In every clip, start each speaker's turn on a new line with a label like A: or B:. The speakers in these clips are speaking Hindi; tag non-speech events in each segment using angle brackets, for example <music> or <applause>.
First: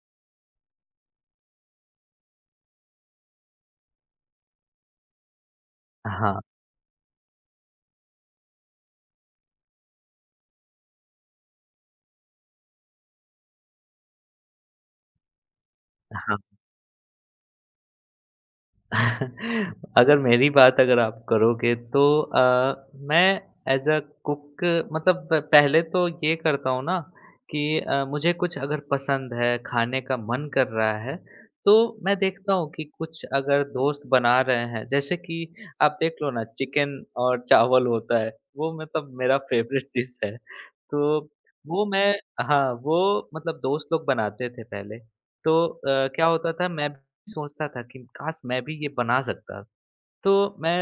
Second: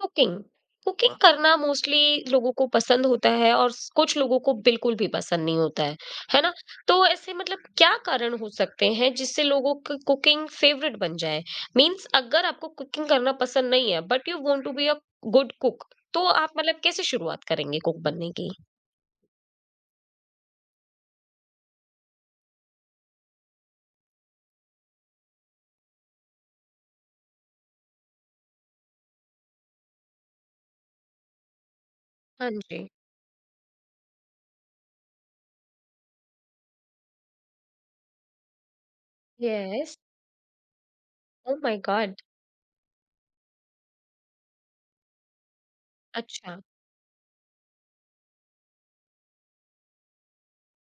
A: कुकिंग कुकिंग वाह! करना मोस्टली लोगों को पसंद होता है और स कुछ लोगों को बिल्कुल भी पसंद नहीं होता
B: हाँ,
A: है ना? तो ऐसे मतलब क्या कारण हो सकते हैं जिससे लोगों की कुकिंग फेवरेट बन जाए? मीन्स अगर आपको कुकिंग करना पसंद नहीं है but you want to be a good cook, तो आप
B: हाँ।
A: मतलब कैसे शुरुआत करेंगे कुक बनने की?
B: <laughs> अगर मेरी बात अगर आप करोगे तो मैं एज़ अ कुक मतलब पहले तो ये करता हूँ ना कि मुझे कुछ अगर पसंद है, खाने का मन कर रहा है, तो मैं
A: हाँ
B: देखता हूँ कि
A: जी।
B: कुछ अगर दोस्त बना रहे हैं, जैसे कि आप देख लो ना चिकन और चावल होता है, वो मतलब मेरा <laughs> फ़ेवरेट
A: यस।
B: डिश है। तो
A: ओह माय
B: वो मैं
A: गॉड!
B: हाँ, वो मतलब दोस्त लोग बनाते थे पहले, तो क्या होता
A: अच्छा।
B: था मैं भी सोचता था कि काश मैं भी ये बना सकता तो मैं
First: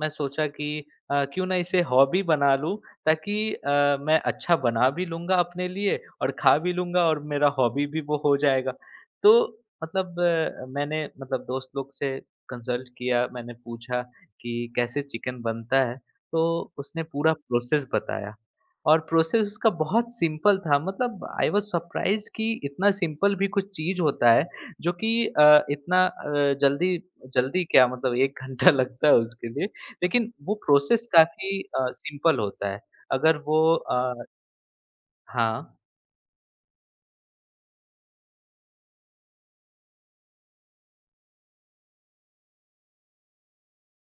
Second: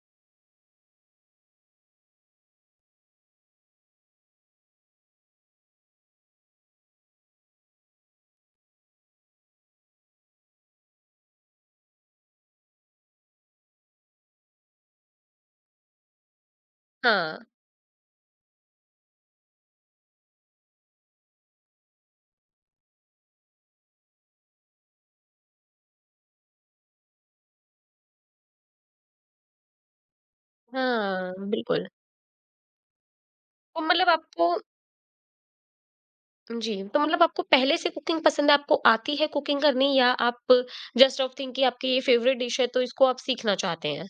B: सोचा कि क्यों ना इसे हॉबी बना लूँ ताकि मैं अच्छा बना भी लूँगा अपने लिए और खा भी लूँगा और मेरा हॉबी भी वो हो जाएगा। तो मतलब मैंने मतलब दोस्त लोग से कंसल्ट किया, मैंने पूछा कि कैसे चिकन बनता है? तो उसने पूरा
A: हाँ।
B: प्रोसेस बताया और प्रोसेस उसका बहुत सिंपल था मतलब आई वाज़ सरप्राइज़्ड कि इतना सिंपल भी कुछ चीज़ होता है जो कि इतना जल्दी जल्दी क्या मतलब 1 घंटा <laughs> लगता है उसके लिए, लेकिन वो प्रोसेस
A: हाँ,
B: काफ़ी
A: बिल्कुल।
B: सिंपल होता है। अगर वो
A: तो मतलब
B: अ,
A: आपको
B: हाँ।
A: जी, तो मतलब आपको पहले से कुकिंग पसंद है, आपको आती है कुकिंग करनी, या आप जस्ट ऑफ थिंक कि आपकी ये फेवरेट डिश है तो इसको आप सीखना चाहते हैं?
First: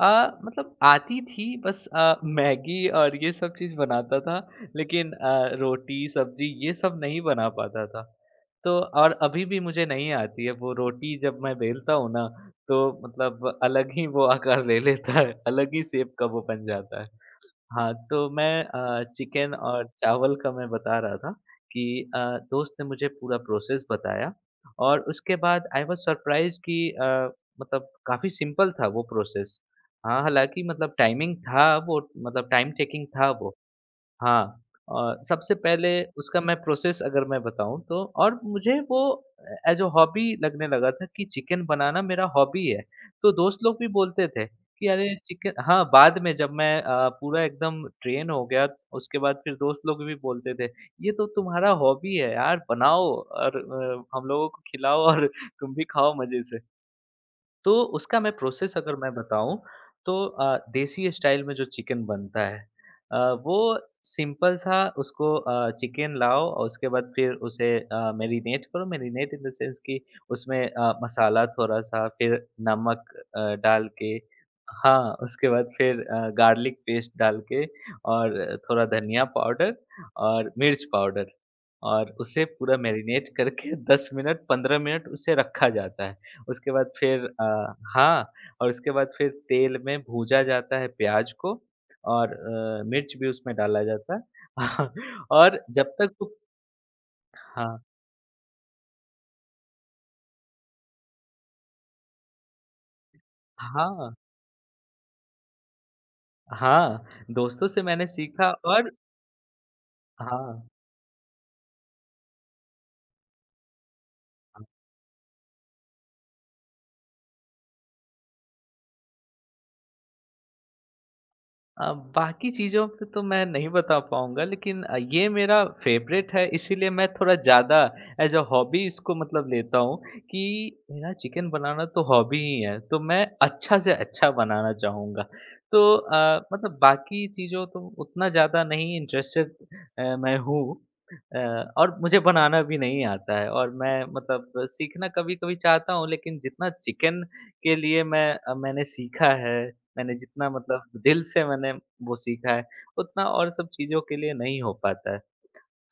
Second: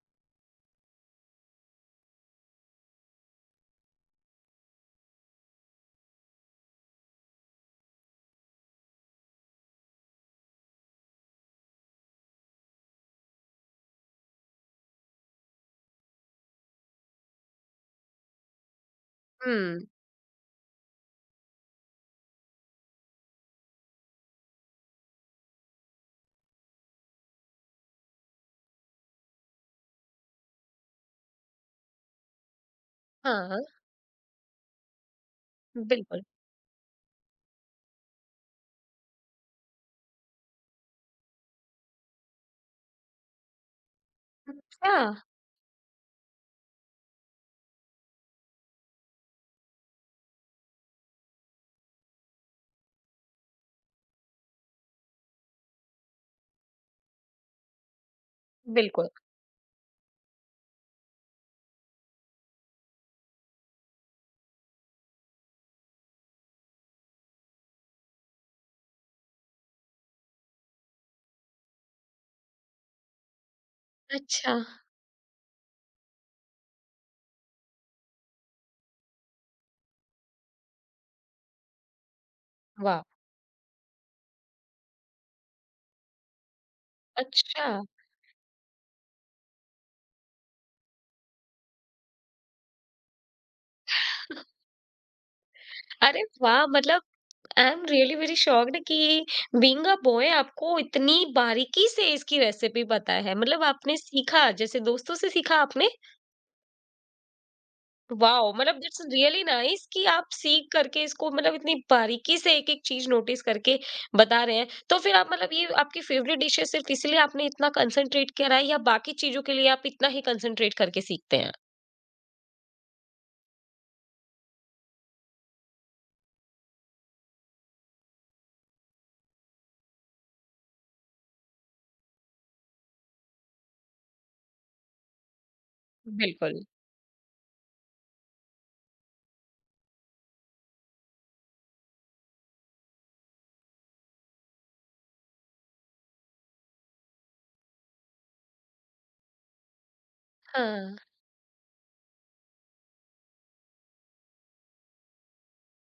B: अ, मतलब आती थी बस मैगी और ये सब चीज़ बनाता था, लेकिन रोटी, सब्ज़ी ये सब नहीं बना पाता था। तो और अभी भी मुझे नहीं आती है, वो रोटी जब मैं बेलता हूँ ना, तो मतलब अलग ही वो आकार ले लेता है, अलग ही शेप का वो बन जाता है। हाँ, तो मैं
A: हुँ।
B: चिकन और चावल का मैं बता रहा था कि अ, दोस्त ने मुझे पूरा प्रोसेस बताया और उसके बाद आई वाज़ सरप्राइज़्ड कि मतलब काफ़ी सिंपल था वो प्रोसेस। हाँ, हालाँकि मतलब टाइमिंग था वो मतलब टाइम टेकिंग था वो।
A: हाँ,
B: हाँ, सबसे पहले
A: बिल्कुल।
B: उसका मैं प्रोसेस अगर मैं बताऊँ तो और मुझे वो एज़ अ हॉबी लगने लगा था कि चिकन बनाना मेरा हॉबी है। तो दोस्त लोग भी बोलते थे कि
A: अच्छा।
B: अरे चिकन हाँ, बाद में जब मैं पूरा एकदम ट्रेन हो गया उसके बाद फिर दोस्त लोग भी बोलते थे, "ये तो तुम्हारा हॉबी है यार, बनाओ और हम लोगों को खिलाओ और <laughs> तुम भी खाओ मज़े से।" तो उसका मैं प्रोसेस अगर
A: बिल्कुल।
B: मैं बताऊँ तो देसी स्टाइल में जो चिकन बनता है अ, वो सिंपल सा उसको चिकन लाओ और उसके बाद फिर उसे मैरिनेट करो मैरिनेट इन द सेंस कि उसमें मसाला थोड़ा सा फिर नमक डाल के
A: अच्छा।
B: हाँ उसके बाद फिर गार्लिक पेस्ट डाल के और थोड़ा धनिया पाउडर और मिर्च पाउडर और उसे पूरा
A: वाह!
B: मैरिनेट करके <laughs> 10 मिनट 15 मिनट उसे रखा जाता है उसके बाद फिर
A: अच्छा।
B: हाँ और उसके बाद फिर तेल में भूजा जाता है प्याज को और मिर्च भी उसमें डाला जाता है। <laughs> और जब तक
A: अरे
B: वो
A: वाह! मतलब आई
B: हाँ,
A: एम रियली वेरी शॉक्ड कि बीइंग अ बॉय आपको इतनी बारीकी से इसकी रेसिपी पता है। मतलब आपने
B: हाँ,
A: सीखा, जैसे दोस्तों से सीखा आपने?
B: हाँ, दोस्तों से मैंने सीखा
A: वाओ! मतलब
B: और
A: दैट्स रियली नाइस कि आप सीख
B: हाँ।
A: करके इसको मतलब इतनी बारीकी से एक-एक चीज़ नोटिस करके बता रहे हैं। तो फिर आप मतलब ये आपकी फेवरेट डिश है सिर्फ़ इसलिए आपने इतना कंसंट्रेट करा है, या बाकी चीज़ों के लिए आप इतना ही कंसंट्रेट करके सीखते हैं?
B: बाकी चीज़ों पे तो मैं नहीं बता पाऊँगा लेकिन ये मेरा फ़ेवरेट है इसीलिए मैं थोड़ा ज़्यादा एज़ अ हॉबी इसको मतलब लेता हूँ कि मेरा चिकन बनाना तो हॉबी ही है, तो मैं अच्छा से अच्छा बनाना चाहूँगा। तो
A: बिल्कुल।
B: मतलब बाकी चीज़ों तो उतना ज़्यादा नहीं इंटरेस्टेड मैं हूँ अ, और मुझे बनाना भी नहीं आता है और मैं मतलब सीखना कभी-कभी चाहता हूँ लेकिन जितना चिकन के लिए मैं मैंने सीखा है मैंने जितना मतलब
A: हाँ,
B: दिल से मैंने वो सीखा है, उतना और सब चीज़ों के लिए नहीं हो पाता है।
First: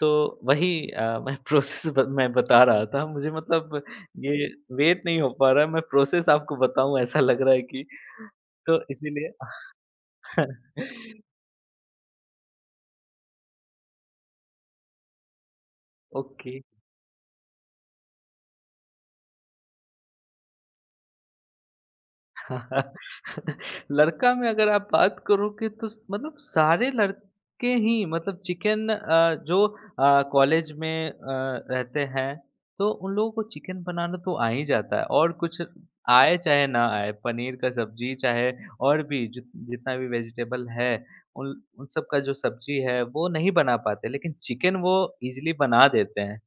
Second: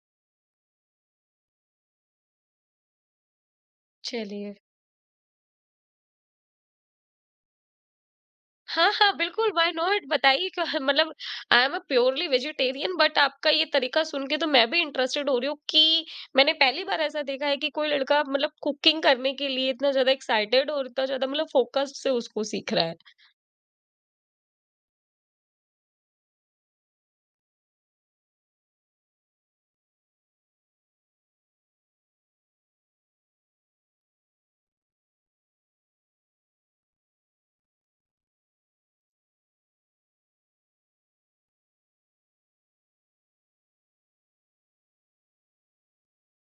B: तो वही मैं <laughs> प्रोसेस ब मैं बता रहा था मुझे मतलब ये
A: चलिए।
B: वेट नहीं हो पा रहा है, मैं प्रोसेस आपको बताऊँ ऐसा लग रहा है कि तो
A: हाँ, हाँ,
B: इसीलिए
A: बिल्कुल व्हाई नॉट बताइए क्यों <laughs> मतलब
B: <laughs>
A: I am a purely vegetarian, but आपका ये तरीका सुन के तो मैं भी इंटरेस्टेड हो रही हूँ कि
B: ओके।
A: मैंने पहली बार ऐसा देखा है कि कोई लड़का मतलब कुकिंग करने के लिए इतना ज़्यादा एक्साइटेड और इतना ज़्यादा मतलब फ़ोकस्ड से उसको सीख रहा है।
B: <laughs> लड़का में अगर आप बात करोगे तो मतलब सारे लड़के ही मतलब चिकन जो कॉलेज में रहते हैं तो उन लोगों को चिकन बनाना तो आ ही जाता है और कुछ आए चाहे ना आए पनीर का सब्जी चाहे और भी जितना भी वेजिटेबल है उन उन सब का जो सब्जी है वो नहीं बना पाते लेकिन चिकन वो इजीली बना देते हैं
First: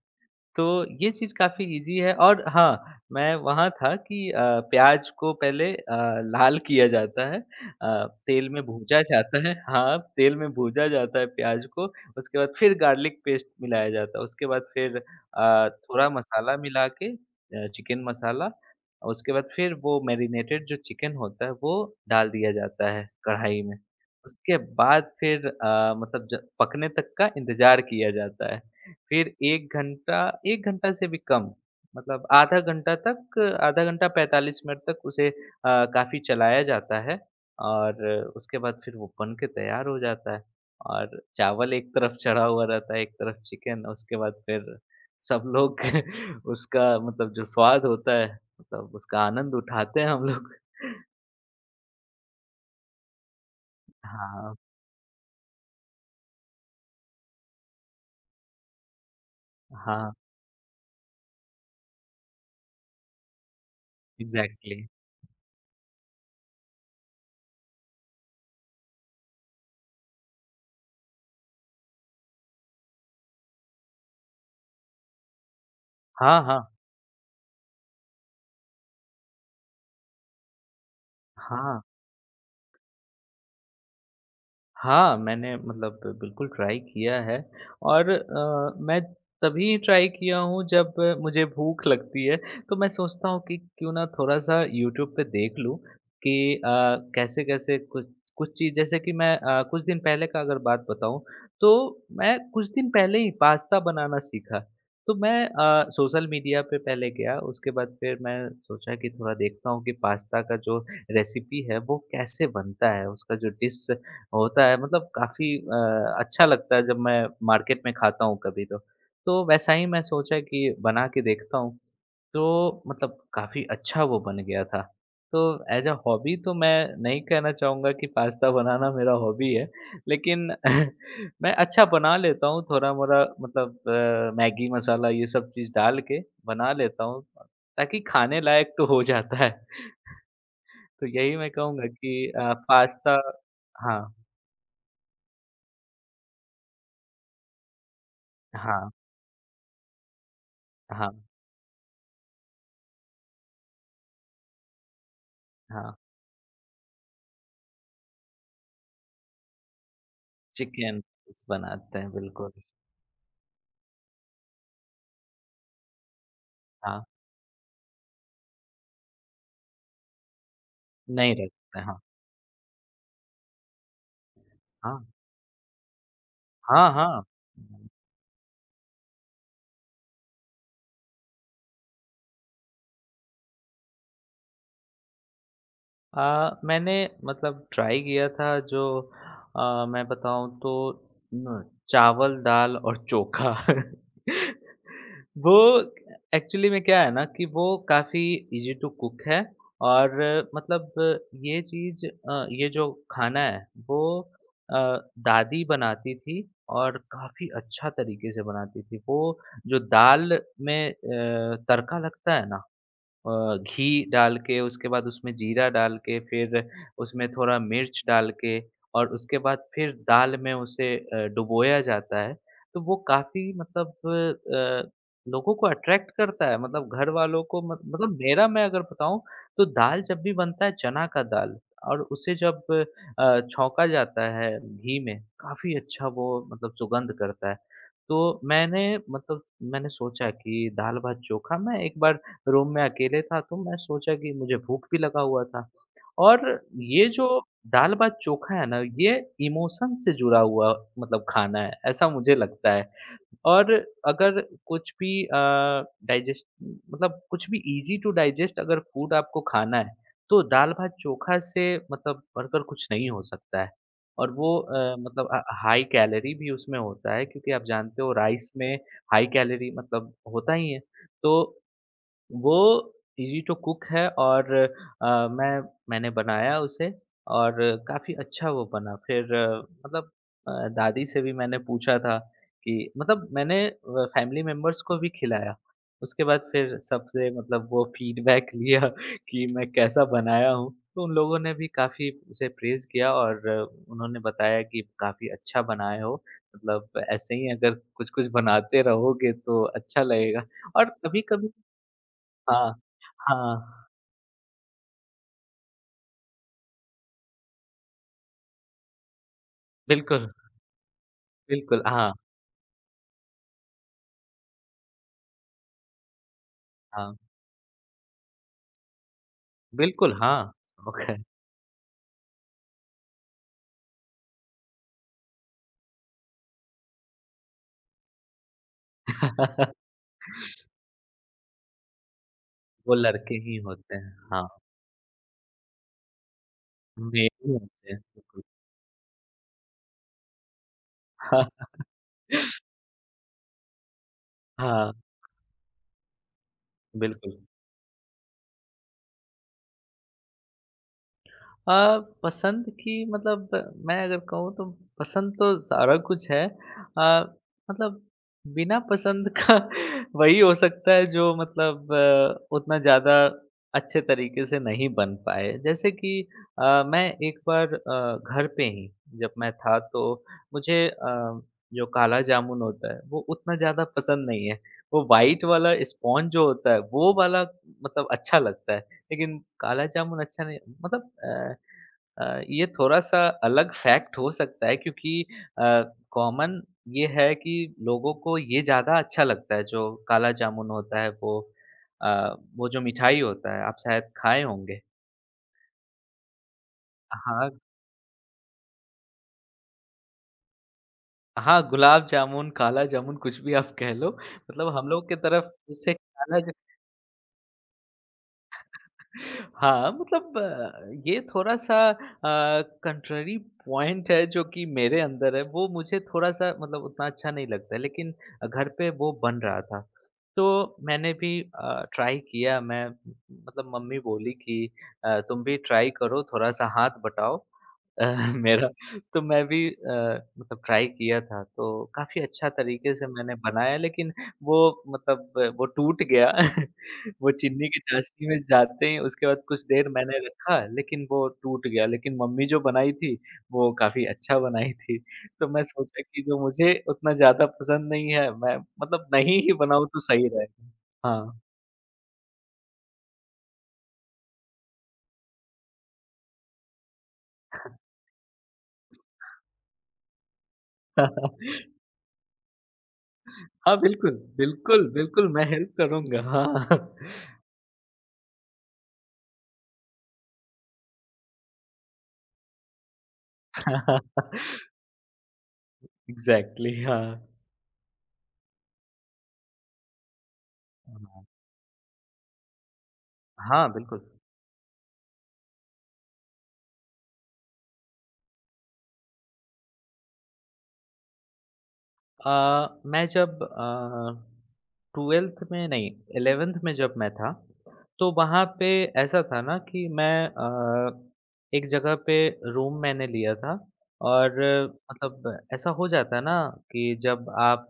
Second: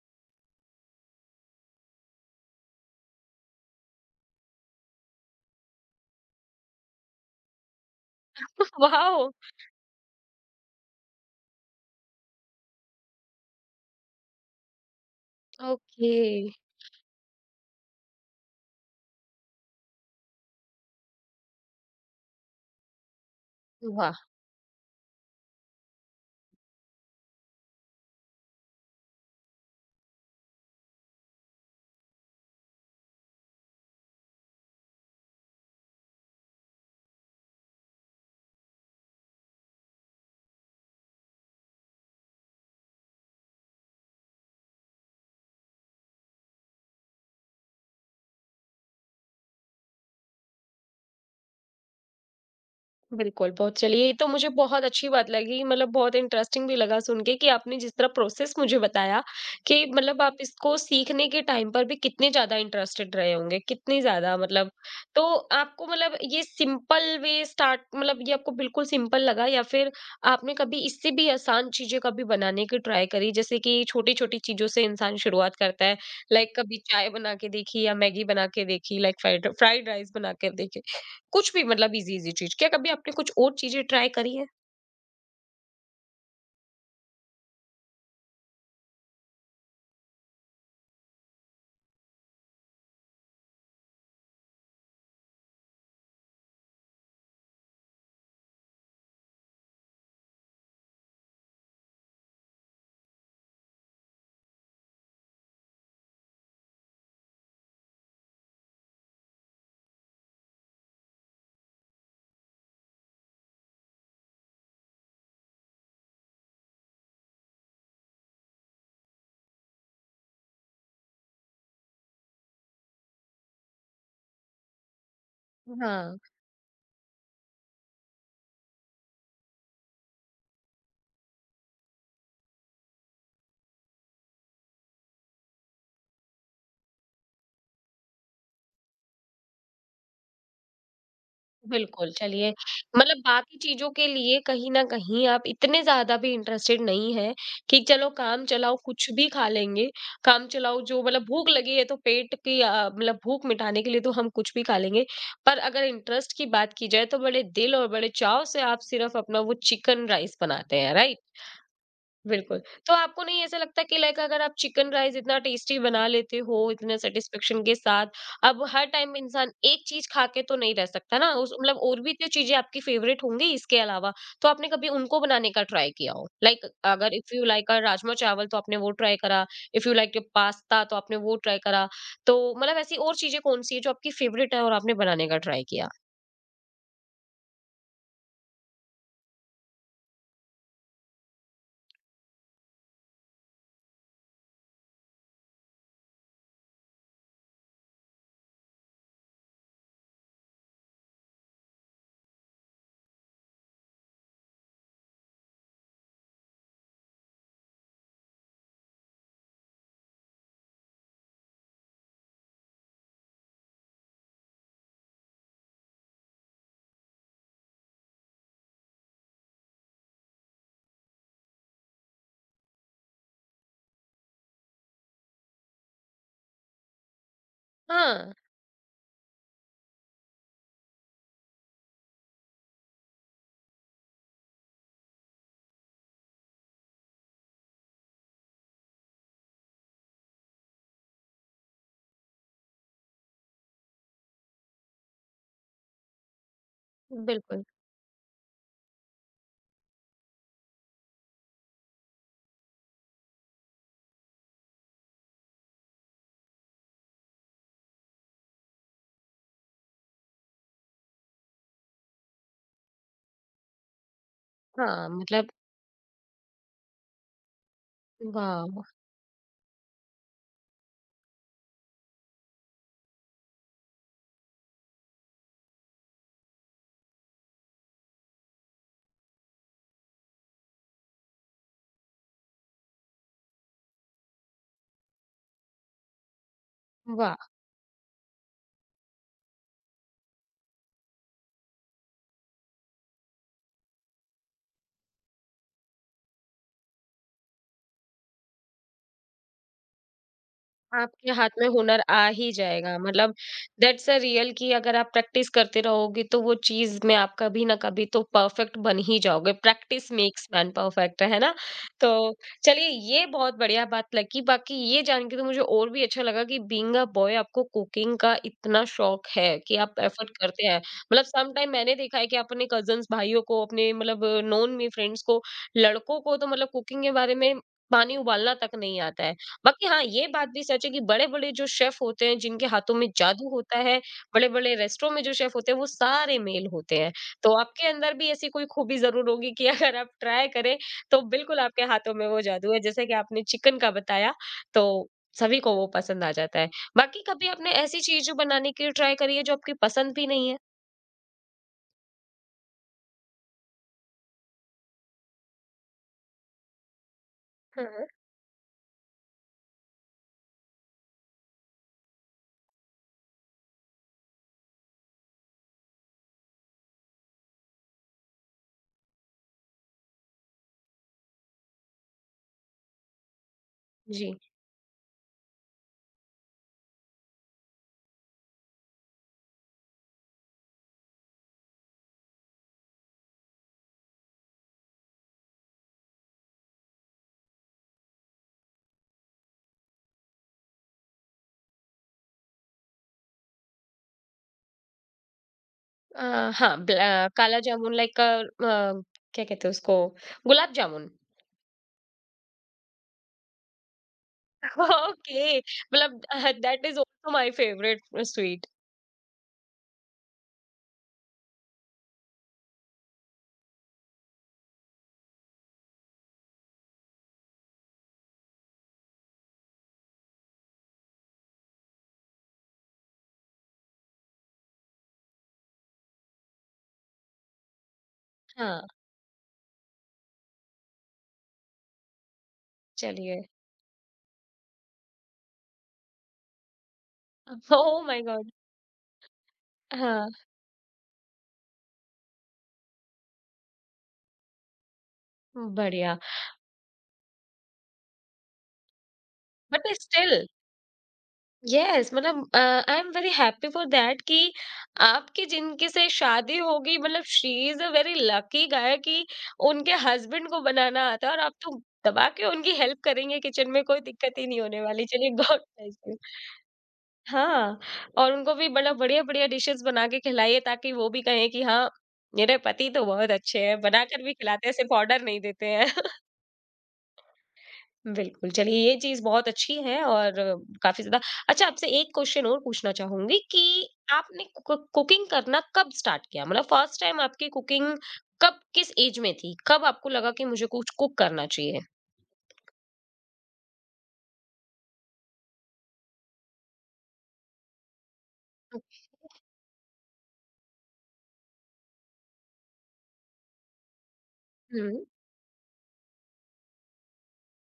B: तो ये चीज़ काफ़ी ईज़ी है और हाँ, मैं वहाँ था कि प्याज़ को पहले लाल किया जाता है तेल में
A: <laughs>
B: भूजा
A: वाओ!
B: जाता है हाँ, तेल में भूजा जाता है प्याज़ को, उसके बाद फिर गार्लिक पेस्ट मिलाया जाता है, उसके बाद फिर थोड़ा
A: ओके।
B: मसाला मिला के चिकन मसाला, उसके बाद फिर वो मैरिनेटेड जो चिकन होता है, वो डाल दिया जाता है कढ़ाई में।
A: वाह!
B: उसके बाद फिर मतलब ज पकने तक का इंतज़ार किया जाता है। फिर 1 घंटा 1 घंटा से भी कम मतलब आधा घंटा तक आधा घंटा 45 मिनट तक उसे काफ़ी चलाया जाता है और उसके बाद फिर वो बन के तैयार हो जाता है और चावल एक तरफ चढ़ा हुआ रहता है, एक तरफ चिकन उसके बाद फिर सब लोग <laughs> उसका मतलब जो स्वाद होता है मतलब उसका आनंद उठाते हैं हम लोग।
A: बिल्कुल, बहुत चलिए ये तो मुझे
B: हाँ,
A: बहुत अच्छी बात लगी मतलब बहुत इंटरेस्टिंग भी लगा सुन के कि आपने जिस तरह प्रोसेस मुझे बताया कि
B: हाँ,
A: मतलब आप इसको सीखने के टाइम पर भी कितने ज़्यादा इंटरेस्टेड रहे होंगे, कितनी ज़्यादा मतलब।
B: एग्ज़ैक्टली
A: तो आपको मतलब ये सिंपल वे स्टार्ट मतलब ये आपको बिल्कुल सिंपल लगा, या फिर आपने कभी इससे भी आसान चीज़ें कभी बनाने की ट्राई करी? जैसे कि छोटी-छोटी चीज़ों से इंसान शुरुआत करता है,
B: हाँ,
A: लाइक
B: हाँ,
A: कभी चाय बना के देखी या मैगी बना के देखी, लाइक फ्राइड फ्राइड राइस बना के देखी। कुछ भी
B: हाँ।
A: मतलब इजी-इजी चीज़। क्या कभी आपने कुछ और चीज़ें ट्राई करी हैं?
B: हाँ, मैंने मतलब बिल्कुल ट्राई किया है और मैं तभी ट्राई किया हूँ जब मुझे भूख लगती है, तो मैं सोचता हूँ कि क्यों ना थोड़ा-सा यूट्यूब पे देख लूँ कि कैसे-कैसे कुछ कुछ चीज़ जैसे कि मैं कुछ दिन पहले का अगर बात बताऊँ, तो मैं कुछ दिन पहले ही पास्ता बनाना सीखा। तो मैं सोशल मीडिया पे पहले गया, उसके बाद फिर मैं सोचा कि थोड़ा देखता हूँ कि पास्ता का जो रेसिपी है, वो कैसे बनता है? उसका जो डिश होता है मतलब काफ़ी अच्छा लगता है जब मैं मार्केट में खाता हूँ कभी तो। तो वैसा ही मैं सोचा कि बना के देखता हूँ, तो मतलब काफ़ी अच्छा वो बन गया था। तो ऐज़ अ
A: हाँ।
B: हॉबी तो मैं नहीं कहना चाहूँगा कि पास्ता बनाना मेरा हॉबी है, लेकिन <laughs> मैं अच्छा बना लेता हूँ थोड़ा-मोड़ा मतलब मैगी मसाला ये सब चीज़ डाल के बना लेता हूँ, ताकि खाने लायक तो हो जाता है। तो यही मैं कहूँगा
A: बिल्कुल,
B: कि
A: चलिए मतलब
B: पास्ता
A: बाकी चीज़ों के
B: हाँ,
A: लिए कहीं न कहीं आप इतने ज़्यादा भी इंटरेस्टेड नहीं हैं कि चलो काम चलाओ
B: हाँ,
A: कुछ भी खा लेंगे, काम चलाओ जो
B: हाँ।
A: मतलब भूख लगी है तो पेट की मतलब भूख मिटाने के लिए तो हम कुछ भी खा लेंगे। पर अगर
B: हाँ,
A: इंटरेस्ट की बात की जाए तो बड़े दिल और बड़े चाव से आप सिर्फ़ अपना वो चिकन राइस बनाते हैं,
B: चिकन
A: राइट?
B: बनाते हैं बिल्कुल।
A: बिल्कुल। तो आपको नहीं ऐसा लगता कि लाइक अगर आप चिकन राइस इतना टेस्टी बना लेते हो, इतने
B: हाँ,
A: सैटिस्फैक्शन के साथ, अब हर टाइम इंसान एक चीज़ खा के तो नहीं रह सकता ना,
B: नहीं
A: उस मतलब
B: रखते हैं।
A: और भी तो चीज़ें आपकी फ़ेवरेट होंगी इसके अलावा, तो आपने कभी
B: हाँ,
A: उनको बनाने का ट्राई किया हो? लाइक
B: हाँ, हाँ,
A: अगर इफ यू लाइक अ
B: हाँ।
A: राजमा-चावल तो आपने वो ट्राई करा, if you like a pasta तो आपने वो ट्राई करा, तो मतलब ऐसी और चीज़ें कौन-सी है जो आपकी फ़ेवरेट है और आपने बनाने का ट्राई किया?
B: मैंने मतलब ट्राई किया था जो मैं बताऊँ तो न चावल, दाल और चोखा। <laughs> वो एक्चुअली में क्या है ना कि वो काफ़ी ईज़ी टू कुक है और मतलब ये चीज़ ये जो खाना है वो अ, दादी बनाती थी और काफ़ी अच्छा तरीके से बनाती थी। वो जो दाल में तड़का लगता है ना घी डाल के उसके बाद उसमें जीरा डाल के फिर उसमें थोड़ा मिर्च डाल के और उसके बाद फिर दाल में उसे डुबोया जाता है। तो वो काफ़ी मतलब लोगों को अट्रैक्ट करता है मतलब घर वालों को मत मतलब
A: हाँ,
B: मेरा मैं अगर बताऊँ तो दाल जब भी बनता है चना का दाल और उसे जब छौंका जाता है घी में काफ़ी अच्छा वो मतलब सुगंध करता है। तो मैंने मतलब मैंने सोचा कि दाल-भात चोखा मैं एक बार रूम में अकेले था तो मैं सोचा कि मुझे भूख भी लगा हुआ था और ये जो
A: बिल्कुल।
B: दाल भात चोखा है ना ये इमोशन से जुड़ा हुआ मतलब खाना है ऐसा मुझे लगता है और अगर कुछ भी डाइजेस्ट मतलब कुछ भी इजी टू डाइजेस्ट अगर फूड आपको खाना है तो दाल भात चोखा से मतलब बढ़कर कुछ नहीं हो सकता है और वो
A: हाँ,
B: मतलब
A: मतलब
B: हाई कैलोरी भी उसमें होता है क्योंकि आप जानते हो राइस में
A: वाह!
B: हाई कैलोरी मतलब होता ही है तो वो ये जो कुक है और मैं मैंने बनाया उसे और काफ़ी अच्छा वो बना। फिर मतलब दादी से भी मैंने पूछा था कि मतलब मैंने फैमिली मेंबर्स को भी खिलाया। उसके बाद फिर सबसे
A: वाह!
B: मतलब वो फीडबैक <laughs> लिया कि मैं कैसा बनाया हूँ। तो उन लोगों ने भी काफ़ी उसे प्रेज़ किया और उन्होंने बताया कि काफ़ी अच्छा बनाए हो। मतलब ऐसे ही अगर कुछ-कुछ बनाते रहोगे तो अच्छा लगेगा और
A: आपके
B: कभी-कभी
A: हाथ में हुनर आ ही
B: हाँ।
A: जाएगा मतलब
B: हाँ,
A: दैट्स अ रियल कि अगर आप प्रैक्टिस करते रहोगे तो वो चीज में आप कभी ना कभी तो परफेक्ट बन ही जाओगे। प्रैक्टिस
B: बिल्कुल,
A: मेक्स मैन परफेक्ट, है ना?
B: बिल्कुल,
A: तो
B: हाँ,
A: चलिए ये बहुत बढ़िया बात लगी, बाकी ये जान के तो मुझे और भी अच्छा लगा कि बीइंग अ
B: हाँ,
A: बॉय आपको कुकिंग का इतना शौक है कि आप
B: बिल्कुल,
A: एफर्ट
B: हाँ,
A: करते हैं।
B: ओके।
A: मतलब सम टाइम मैंने देखा है कि आप अपने कजन्स भाइयों को, अपने मतलब नोन में फ्रेंड्स को, लड़कों को तो मतलब कुकिंग के बारे में पानी उबालना तक नहीं आता है। बाकी
B: <laughs>
A: हाँ, ये बात भी सच है कि बड़े-बड़े जो शेफ होते हैं, जिनके
B: वो
A: हाथों में
B: लड़के
A: जादू
B: ही
A: होता
B: होते
A: है,
B: हैं, हाँ,
A: बड़े-बड़े रेस्टोरेंट में जो शेफ होते हैं, वो सारे मेल होते हैं।
B: मेल ही
A: तो आपके
B: होते हैं,
A: अंदर भी
B: बिल्कुल।
A: ऐसी कोई खूबी ज़रूर होगी कि अगर आप ट्राई करें, तो
B: <laughs>
A: बिल्कुल
B: हाँ,
A: आपके हाथों में वो जादू है। जैसे कि आपने चिकन का बताया,
B: हाँ,
A: तो सभी को वो पसंद आ जाता है। बाकी
B: बिल्कुल।
A: कभी आपने ऐसी चीज़ बनाने की ट्राई करी है, जो आपकी पसंद भी नहीं है?
B: पसंद की मतलब मैं अगर कहूँ तो पसंद तो सारा कुछ है। मतलब
A: हाँ।
B: बिना पसंद का <laughs> वही हो सकता है जो मतलब उतना ज़्यादा अच्छे तरीके से नहीं बन पाए। जैसे कि मैं एक बार घर पे ही जब मैं था तो मुझे जो काला जामुन होता है वो उतना ज़्यादा पसंद
A: जी।
B: नहीं है। वो व्हाइट वाला स्पॉन्ज जो होता है वो वाला मतलब अच्छा लगता है। लेकिन काला जामुन अच्छा नहीं मतलब ये थोड़ा-सा अलग फैक्ट हो सकता है क्योंकि अ, कॉमन ये है कि लोगों को ये ज़्यादा अच्छा लगता है जो काला जामुन होता है वो अ, वो जो मिठाई होता है आप शायद खाए होंगे।
A: अ, हाँ, ब्ल आ,
B: हाँ,
A: काला जामुन लाइक अ, क्या कहते हैं उसको? गुलाब जामुन।
B: हाँ गुलाब जामुन, काला जामुन कुछ भी आप कह लो मतलब हम लोग की तरफ
A: ओके
B: उसे
A: मतलब
B: काला ज
A: that is also my favourite sweet.
B: हाँ, मतलब ये थोड़ा-सा कंट्ररी पॉइंट है जो कि मेरे अंदर है, वो मुझे थोड़ा-सा मतलब उतना अच्छा नहीं लगता है, लेकिन घर पे वो बन रहा था। तो मैंने भी ट्राई किया मैं मतलब मम्मी बोली कि "तुम भी ट्राई करो, थोड़ा-सा हाथ बटाओ अ, <laughs> मेरा।"
A: हाँ।
B: तो मैं भी मतलब ट्राई किया था, तो काफ़ी अच्छा तरीके से मैंने
A: चलिए।
B: बनाया, लेकिन वो मतलब वो टूट गया। <laughs> वो चीनी की
A: ओह माय
B: चाशनी में
A: गॉड।
B: जाते ही उसके बाद कुछ देर मैंने
A: हाँ।
B: रखा, लेकिन वो टूट गया, लेकिन मम्मी जो बनाई थी, वो काफ़ी अच्छा बनाई थी। तो मैं सोचा
A: बढ़िया।
B: कि जो मुझे उतना ज़्यादा पसंद नहीं है, मैं मतलब नहीं ही बनाऊँ
A: बट
B: तो सही
A: स्टिल
B: रहेगा। हाँ।
A: यस मतलब I am very happy for that कि आपकी जिनके से शादी होगी मतलब she is a very lucky guy कि उनके हस्बैंड को बनाना आता है, और आप तो
B: <laughs>
A: दबा के उनकी हेल्प करेंगे, किचन
B: हाँ,
A: में कोई
B: बिल्कुल,
A: दिक्कत ही नहीं होने
B: बिल्कुल,
A: वाली।
B: बिल्कुल,
A: चलिए,
B: मैं
A: गॉड
B: हेल्प
A: ब्लेस।
B: करूँगा, हाँ।
A: हाँ, और उनको भी बड़ा बढ़िया-बढ़िया डिशेज़ बना के खिलाइए ताकि वो भी कहें कि हाँ, मेरे पति तो बहुत अच्छे हैं, बनाकर भी खिलाते
B: <laughs>
A: हैं, सिर्फ़ ऑर्डर नहीं देते हैं। <laughs>
B: एग्ज़ैक्टली, हाँ।
A: बिल्कुल, चलिए ये चीज़ बहुत अच्छी है और काफ़ी ज़्यादा
B: हाँ,
A: अच्छा। आपसे एक क्वेश्चन और पूछना चाहूँगी कि
B: हाँ, बिल्कुल।
A: आपने कु कुकिंग करना कब स्टार्ट किया? मतलब फर्स्ट टाइम आपकी कुकिंग कब, किस एज में थी? कब आपको लगा कि मुझे कुछ कुक करना चाहिए?
B: मैं जब 12th में नहीं 11th में जब मैं था, तो वहाँ पे ऐसा था ना कि मैं एक जगह पे रूम मैंने लिया था और
A: हुँ।
B: मतलब ऐसा हो जाता है ना कि जब आप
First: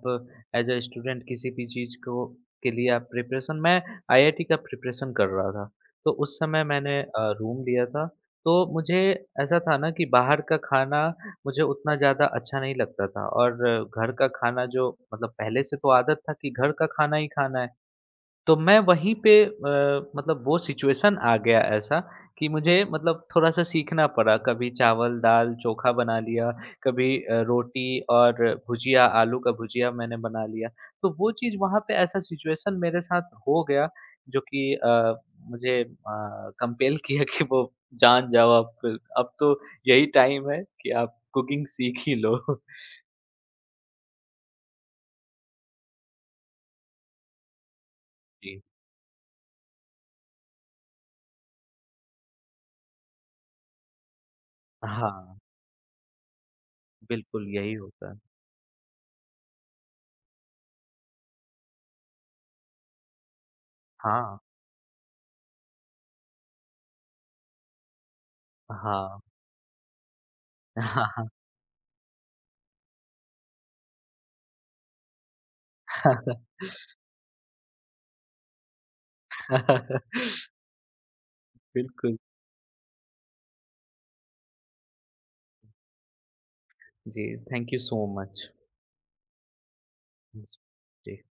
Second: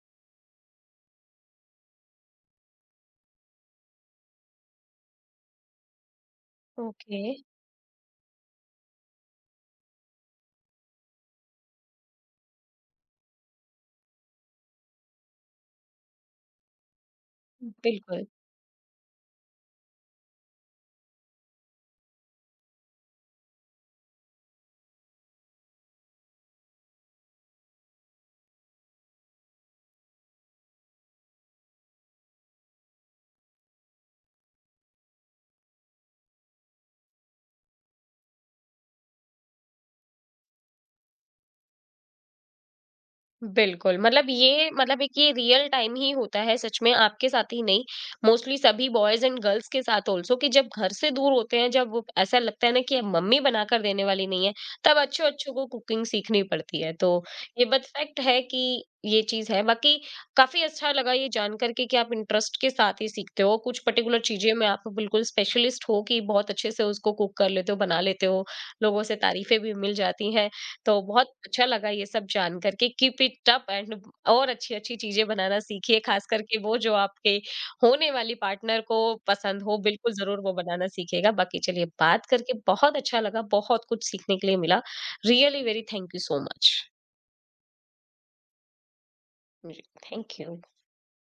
B: एज़ अ स्टूडेंट किसी भी चीज़ को के लिए आप प्रिपरेशन मैं आईआईटी का प्रिपरेशन कर रहा था, तो उस समय मैंने
A: ओके।
B: रूम लिया था। तो मुझे ऐसा था ना कि बाहर का खाना मुझे उतना ज़्यादा अच्छा नहीं लगता था और घर का खाना जो मतलब पहले से तो आदत था कि घर का खाना ही खाना है।
A: बिल्कुल।
B: तो मैं वहीं पे मतलब वो सिचुएशन आ गया ऐसा कि मुझे मतलब थोड़ा-सा सीखना पड़ा। कभी चावल-दाल चोखा बना लिया, कभी रोटी और भुजिया, आलू का भुजिया मैंने बना लिया। तो वो चीज़ वहाँ पे ऐसा सिचुएशन मेरे साथ हो गया जो कि मुझे कंपेल किया कि वो जान जाओ अब तो यही टाइम है कि आप कुकिंग सीख ही लो। <laughs>
A: बिल्कुल, मतलब ये मतलब एक ये रियल टाइम ही होता है सच में, आपके साथ ही नहीं, मोस्टली
B: जी।
A: सभी बॉयज़ एंड गर्ल्स के साथ ऑल्सो कि जब घर से दूर होते हैं, जब वो ऐसा लगता है ना कि अब मम्मी बनाकर देने वाली नहीं है, तब
B: हाँ,
A: अच्छों-अच्छों को कुकिंग सीखनी पड़ती है। तो
B: बिल्कुल
A: ये
B: यही
A: बात
B: होता है।
A: फैक्ट है कि ये चीज़ है। बाकी काफ़ी अच्छा लगा ये जानकर के कि आप इंटरेस्ट के साथ ही सीखते हो, कुछ पर्टिकुलर
B: हाँ,
A: चीज़ें में आप बिल्कुल स्पेशलिस्ट हो कि बहुत अच्छे से उसको कुक कर लेते हो, बना लेते हो, लोगों से
B: हाँ।
A: तारीफ़ें भी मिल जाती हैं। तो बहुत
B: <laughs>
A: अच्छा लगा ये सब जान करके। कीप इट अप एंड और अच्छी-अच्छी चीज़ें बनाना सीखिए, खास
B: हाँ
A: करके वो जो आपके होने वाली पार्टनर को पसंद हो, बिल्कुल
B: <laughs>
A: ज़रूर वो बनाना सीखेगा। बाकी चलिए,
B: बिल्कुल,
A: बात करके बहुत अच्छा लगा, बहुत कुछ सीखने के लिए मिला। Really very thank you so much.
B: जी, थैंक यू सो मच।
A: जी, थैंक यू।
B: जी।